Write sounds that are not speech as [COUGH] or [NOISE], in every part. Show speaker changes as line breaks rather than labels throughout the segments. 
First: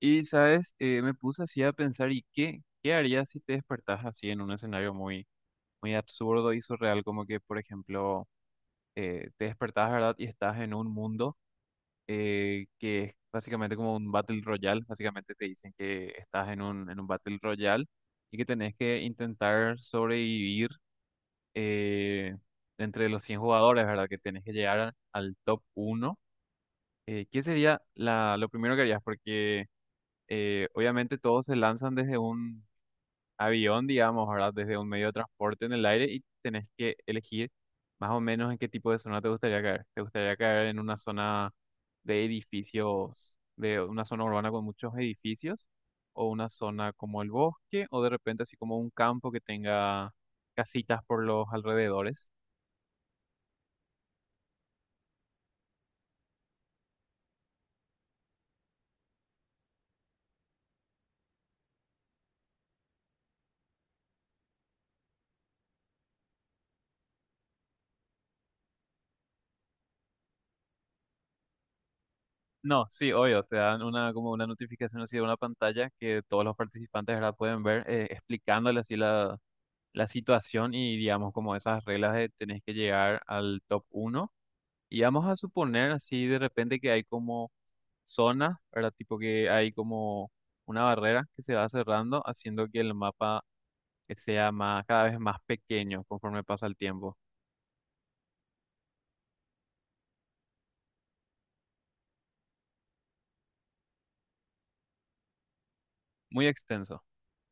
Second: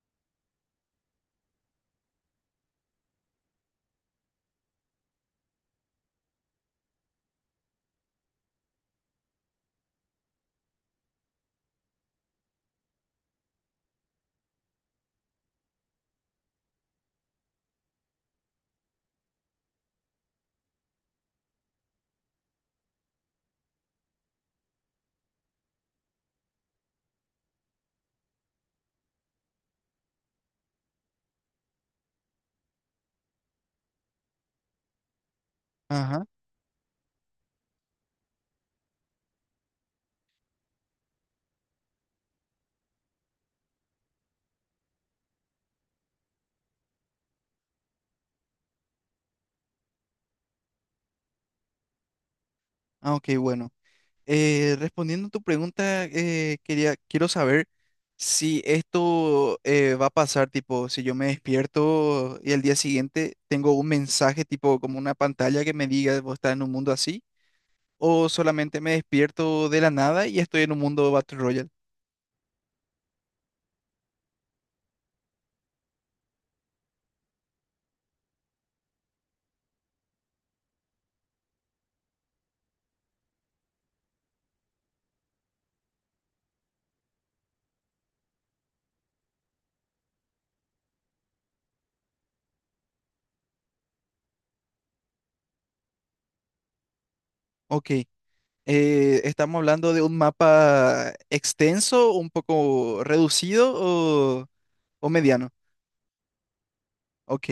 Y, ¿sabes? Me puse así a pensar. ¿Y qué harías si te despertás así en un escenario muy absurdo y surreal? Como que, por ejemplo, te despertás, ¿verdad? Y estás en un mundo que es básicamente como un Battle Royale. Básicamente te dicen que estás en en un Battle Royale y que tenés que intentar sobrevivir eh, entre los 100 jugadores, ¿verdad? Que tenés que llegar al top 1. ¿Qué sería lo primero que harías? Porque obviamente todos se lanzan desde un avión, digamos, ¿verdad? Desde un medio de transporte en el aire y
Ajá.
tenés que elegir más o menos en qué tipo de zona te gustaría caer. ¿Te gustaría caer en una zona de edificios, de una zona urbana con muchos edificios? ¿O una zona como el bosque? ¿O de repente así como un campo que tenga casitas por los alrededores?
Ah, ok, bueno. Respondiendo a tu pregunta, quiero saber si esto va a pasar, tipo, si yo me despierto y al día siguiente tengo un mensaje, tipo, como una pantalla que me diga, vos estás en un mundo así, o solamente me despierto de la nada y estoy en un mundo Battle Royale.
No, sí, obvio, te dan una como una notificación así, de una pantalla que todos los participantes, ¿verdad?, pueden ver, explicándole así la situación y digamos como esas reglas de tenés que llegar al top uno. Y vamos a suponer así de repente que hay como zonas, ¿verdad? Tipo que hay como una barrera que se va cerrando, haciendo que el mapa sea cada vez más pequeño conforme pasa el tiempo.
Ok. ¿Estamos hablando de un mapa extenso, un poco reducido o mediano?
Muy extenso.
Ok.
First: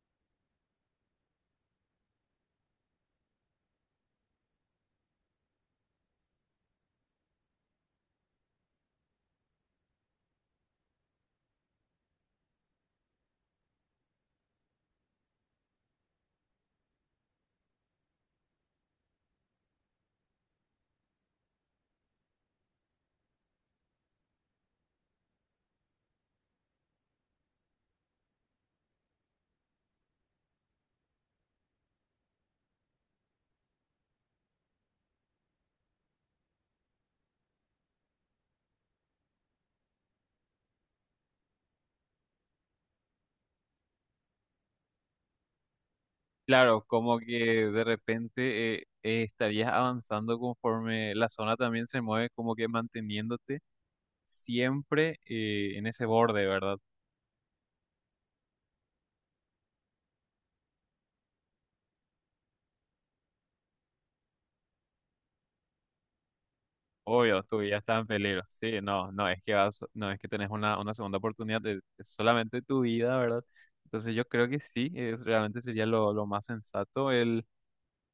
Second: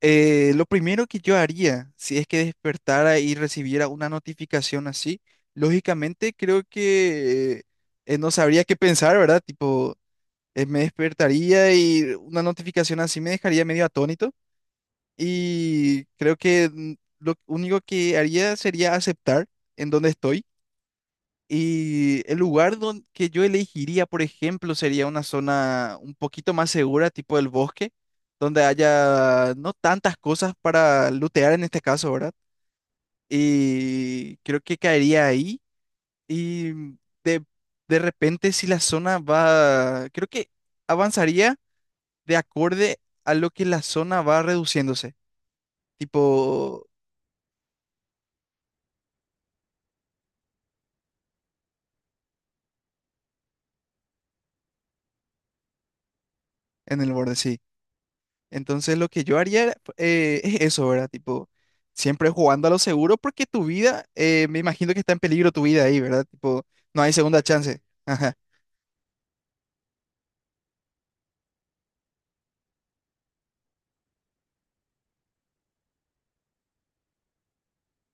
Lo primero que yo haría, si es que despertara y recibiera una notificación así, lógicamente creo que no sabría qué pensar, ¿verdad? Tipo, me despertaría y una notificación así me dejaría medio atónito y creo que, lo único que haría sería aceptar en donde estoy y el lugar donde, que yo elegiría, por ejemplo, sería una zona un poquito más segura, tipo el bosque, donde haya no tantas cosas para lootear en este caso, ¿verdad? Y creo que caería ahí. Y de, de repente, si la zona va, creo que avanzaría de acorde a lo que la zona va reduciéndose,
Claro,
tipo
como que de repente estarías avanzando conforme la zona también se mueve, como que manteniéndote siempre en ese borde, ¿verdad?
en el borde, sí. Entonces lo que yo haría era, es eso, ¿verdad? Tipo, siempre jugando a lo seguro porque tu vida, me imagino que está en peligro tu vida ahí, ¿verdad? Tipo, no hay segunda
Obvio, tu vida
chance.
está
[LAUGHS]
en
Ajá.
peligro. Sí, no, no es que vas, no es que tenés una segunda oportunidad, es solamente tu vida, ¿verdad? Entonces yo creo que sí, es, realmente sería lo más sensato.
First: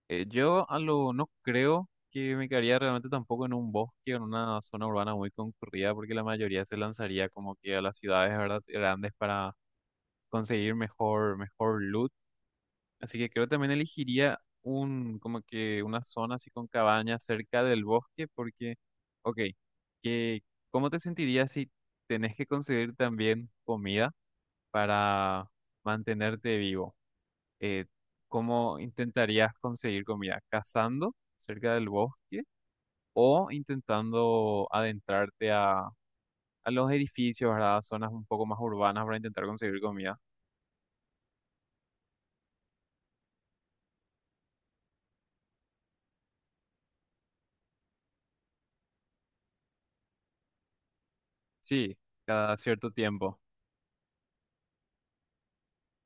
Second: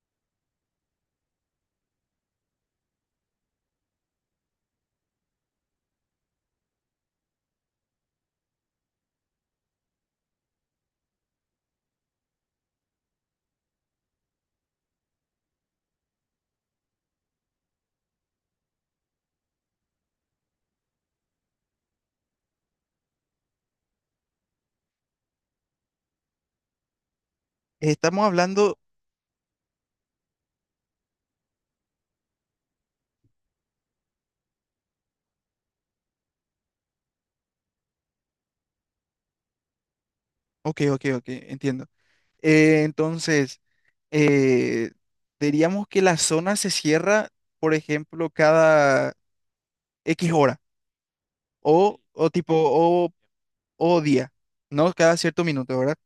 No creo que me quedaría realmente tampoco en un bosque o en una zona urbana muy concurrida, porque la mayoría se lanzaría como que a las ciudades, ¿verdad? Grandes para conseguir mejor loot. Así que creo que también elegiría como que una zona así con cabañas cerca del bosque, porque, ok, que, ¿cómo te sentirías si tenés que conseguir también comida para mantenerte vivo? Eh,
Estamos hablando,
¿Cómo intentarías conseguir comida? ¿Cazando cerca del bosque o intentando adentrarte a los edificios, ¿verdad? A zonas un poco más urbanas para intentar conseguir comida?
ok, ok, ok, entiendo. Entonces, eh, diríamos que la zona se cierra, por ejemplo, cada X hora
Sí,
o, o tipo,
cada cierto
o,
tiempo.
o día, ¿no? Cada cierto minuto, ¿verdad?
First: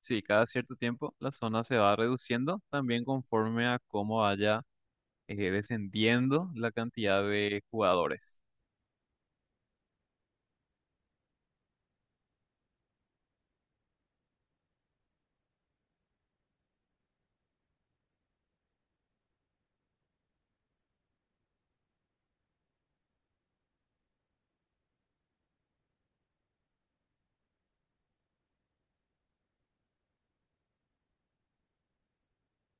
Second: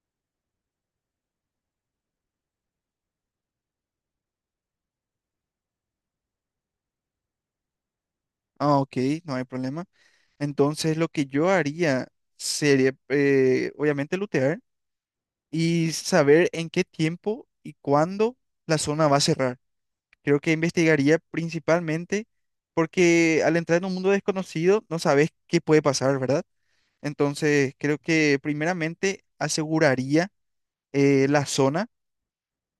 Sí, cada cierto tiempo la zona se va reduciendo también conforme a cómo vaya descendiendo la cantidad de jugadores.
Ah, ok, no hay problema. Entonces, lo que yo haría sería, obviamente, lootear y saber en qué tiempo y cuándo la zona va a cerrar. Creo que investigaría principalmente porque al entrar en un mundo desconocido no sabes qué puede pasar, ¿verdad? Entonces, creo que primeramente aseguraría la zona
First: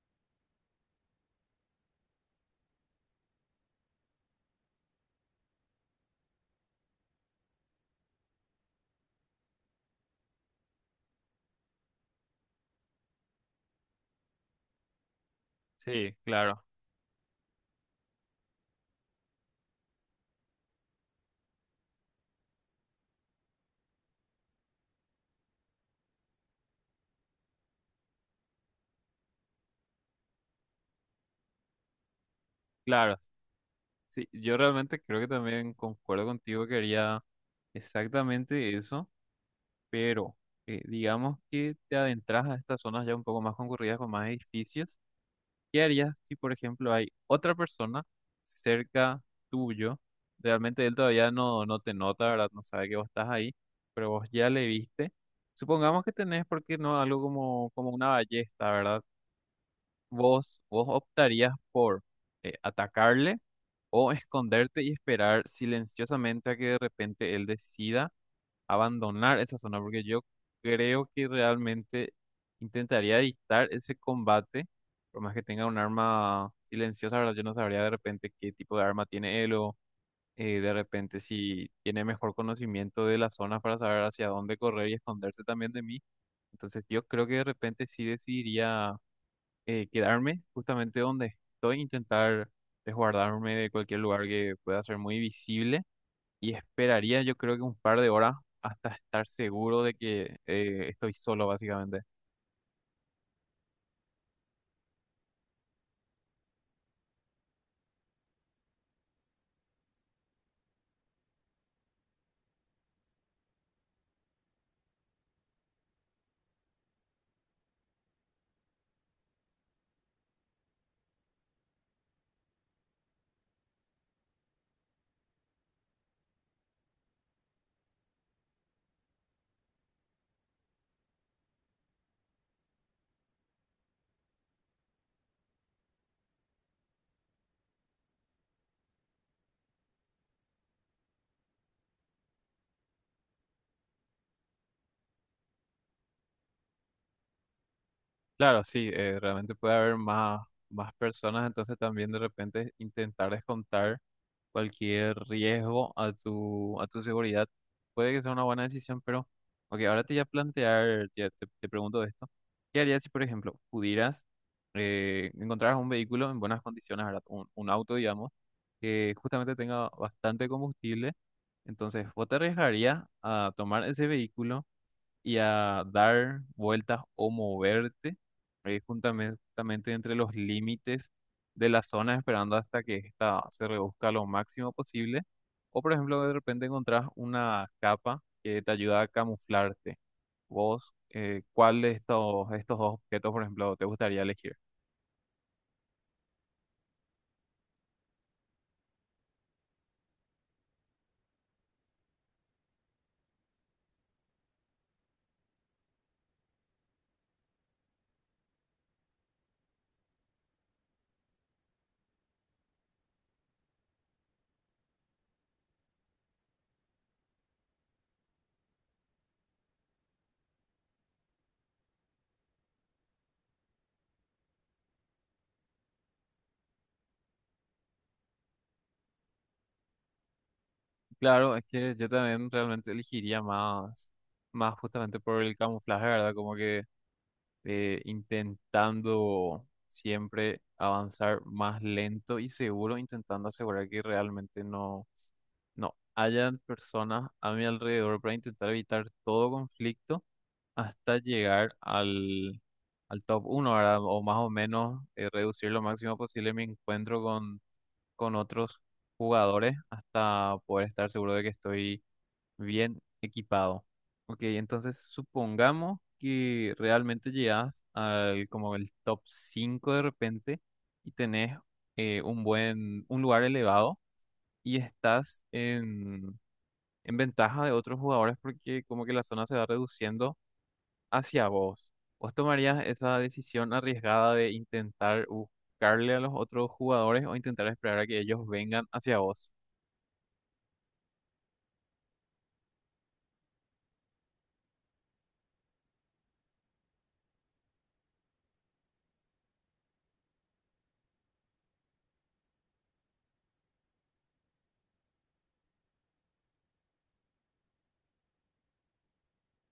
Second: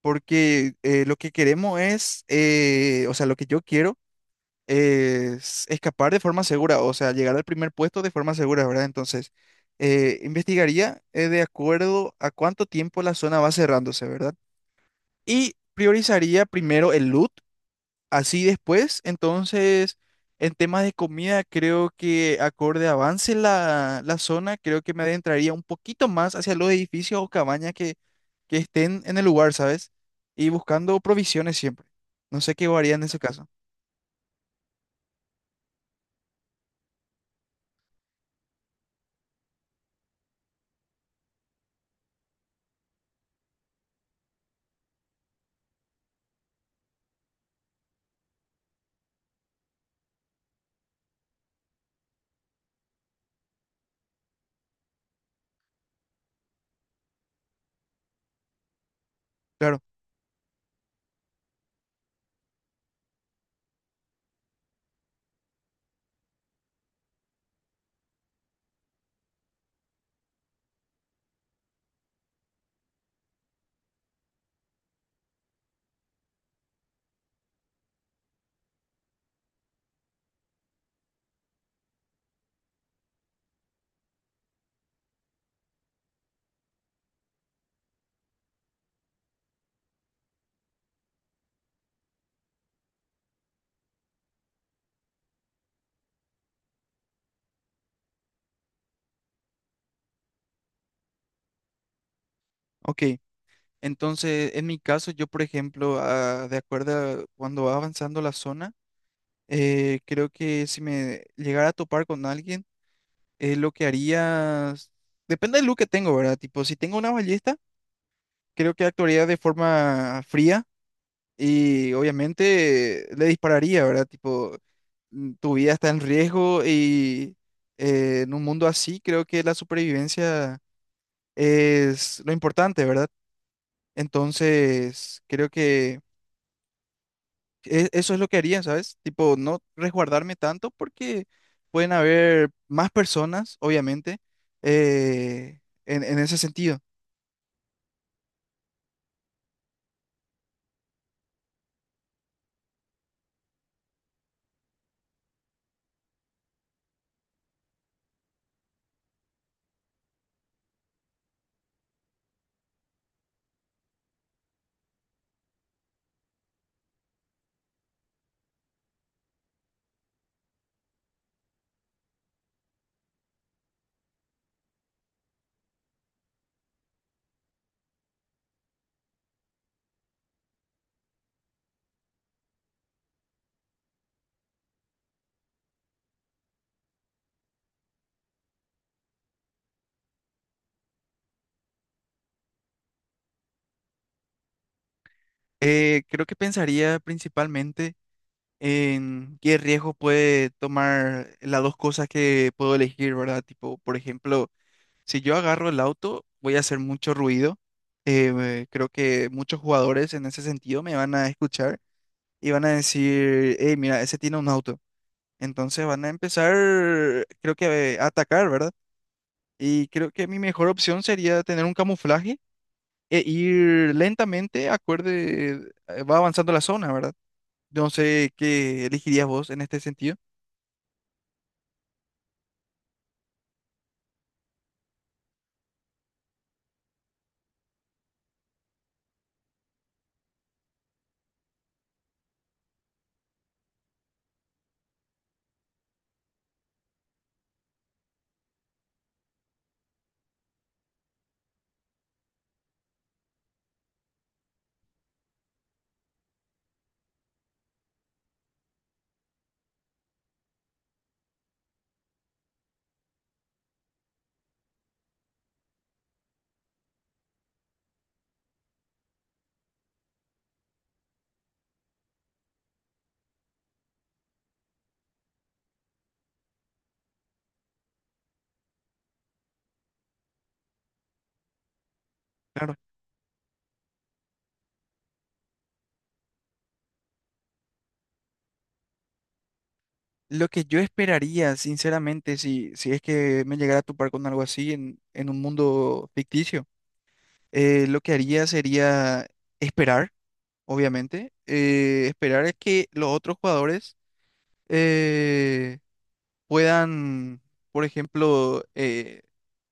porque lo que queremos es, o sea, lo que yo quiero es escapar de forma segura, o sea, llegar al primer puesto de forma segura, ¿verdad? Entonces, investigaría de acuerdo a cuánto tiempo la zona va cerrándose, ¿verdad? Y
Sí,
priorizaría
claro,
primero el loot, así después, entonces, en temas de comida, creo que acorde avance la zona, creo que me adentraría un poquito más hacia los edificios o cabañas que estén en el lugar, ¿sabes? Y buscando provisiones siempre. No sé qué haría en
claro.
ese caso.
Sí, yo realmente creo que también concuerdo contigo, que haría exactamente eso, pero digamos que te adentras a estas zonas ya un poco más concurridas con más edificios. ¿Qué harías si, por ejemplo, hay otra persona cerca tuyo? Realmente él todavía no te nota, ¿verdad? No sabe que vos estás ahí, pero vos ya le viste. Supongamos que tenés, ¿porque no?, algo como, como una ballesta, ¿verdad?
Claro,
Vos optarías por atacarle, o esconderte y esperar silenciosamente a que de repente él decida abandonar esa zona, porque yo creo que realmente intentaría evitar ese combate, por más que tenga un arma silenciosa, ¿verdad? Yo no sabría de repente qué tipo de arma tiene él, o de repente si tiene mejor conocimiento de las zonas para saber hacia dónde correr y esconderse también de mí. Entonces yo creo que de repente sí decidiría quedarme justamente donde estoy, intentar resguardarme de cualquier lugar que pueda ser muy visible, y esperaría yo creo que un par de horas hasta estar seguro de que estoy solo básicamente.
ok. Entonces, en mi caso, yo, por ejemplo, ah, de acuerdo a cuando va avanzando la zona, creo que si me llegara a topar con alguien, lo que haría, depende del look que tengo, ¿verdad? Tipo, si tengo una ballesta, creo que actuaría de forma fría y obviamente le dispararía, ¿verdad? Tipo, tu vida está en riesgo y en un mundo así, creo que la supervivencia es lo importante, ¿verdad? Entonces, creo que… eso es lo que haría, ¿sabes? Tipo, no resguardarme tanto porque pueden haber más personas, obviamente, eh, en ese sentido.
Claro, sí, realmente puede haber más personas, entonces también de repente intentar descontar cualquier riesgo a a tu seguridad. Puede que sea una buena decisión, pero, ok, ahora te voy a plantear, te pregunto esto. ¿Qué harías si, por ejemplo, pudieras encontrar un vehículo en buenas condiciones, ¿verdad? Un auto, digamos, que justamente tenga bastante combustible? Entonces, ¿vos te arriesgarías a tomar ese vehículo y a dar vueltas o moverte justamente, entre los límites de la zona, esperando hasta que esta se reduzca lo máximo posible? O, por ejemplo, de repente encontrás una capa que te ayuda a camuflarte. Vos, ¿cuál de estos dos objetos, por ejemplo, te gustaría elegir?
Creo que pensaría principalmente en qué riesgo puede tomar las dos cosas que puedo elegir, ¿verdad? Tipo, por ejemplo, si yo agarro el auto, voy a hacer mucho ruido. Creo que muchos jugadores en ese sentido me van a escuchar y van a decir, hey, mira, ese tiene un auto. Entonces van a empezar, creo que a atacar, ¿verdad? Y creo que mi mejor opción sería tener un camuflaje e ir lentamente, acorde, va avanzando la zona, ¿verdad? No sé qué elegirías vos en este sentido.
Claro, es que yo también realmente elegiría más justamente por el camuflaje, ¿verdad? Como que intentando siempre avanzar más lento y seguro, intentando asegurar que realmente no hayan personas a mi alrededor para intentar evitar todo conflicto hasta llegar al top 1, ¿verdad? O más o menos reducir lo máximo posible mi encuentro con otros jugadores hasta poder estar seguro de que estoy bien equipado. Ok, entonces supongamos que realmente llegas al como el top 5 de repente y tenés un buen, un lugar elevado, y estás en ventaja de otros jugadores porque como que la zona se va reduciendo hacia vos. ¿Vos
Claro.
tomarías esa decisión arriesgada de intentar buscarle a los otros jugadores o intentar esperar a que ellos vengan hacia vos?
Lo que yo esperaría, sinceramente, si es que me llegara a topar con algo así en un mundo ficticio, lo que haría sería esperar, obviamente, esperar a que los otros jugadores… eh, puedan, por ejemplo,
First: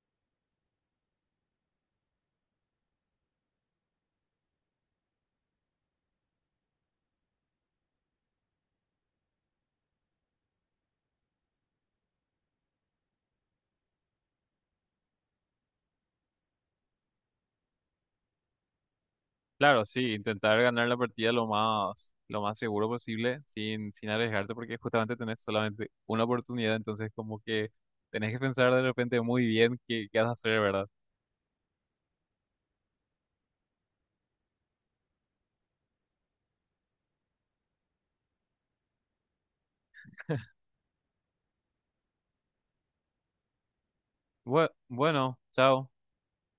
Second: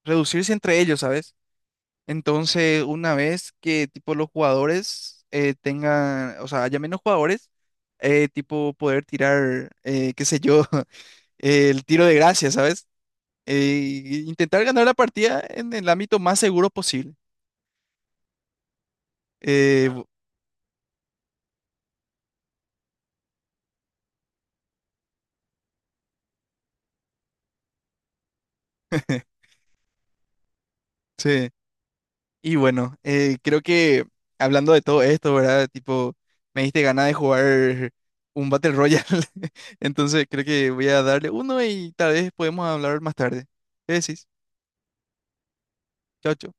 reducirse entre ellos, ¿sabes? Entonces, una vez que tipo los jugadores tengan, o sea, haya menos jugadores, tipo poder tirar, qué sé yo, [LAUGHS] el tiro de gracia, ¿sabes? Intentar ganar la partida en el ámbito más seguro posible.
Claro,
Eh, bu-
sí, intentar ganar la partida lo más seguro posible, sin, sin arriesgarte, porque justamente tenés solamente una oportunidad, entonces como que tenés que pensar de repente
[LAUGHS]
muy bien qué vas a hacer, ¿verdad?
sí. Y bueno, creo que hablando de todo esto, ¿verdad? Tipo, me diste ganas de jugar un Battle Royale. [LAUGHS] Entonces creo que voy a darle uno y tal vez podemos hablar más tarde. ¿Qué decís?
Bueno, chao.
Chao, chao.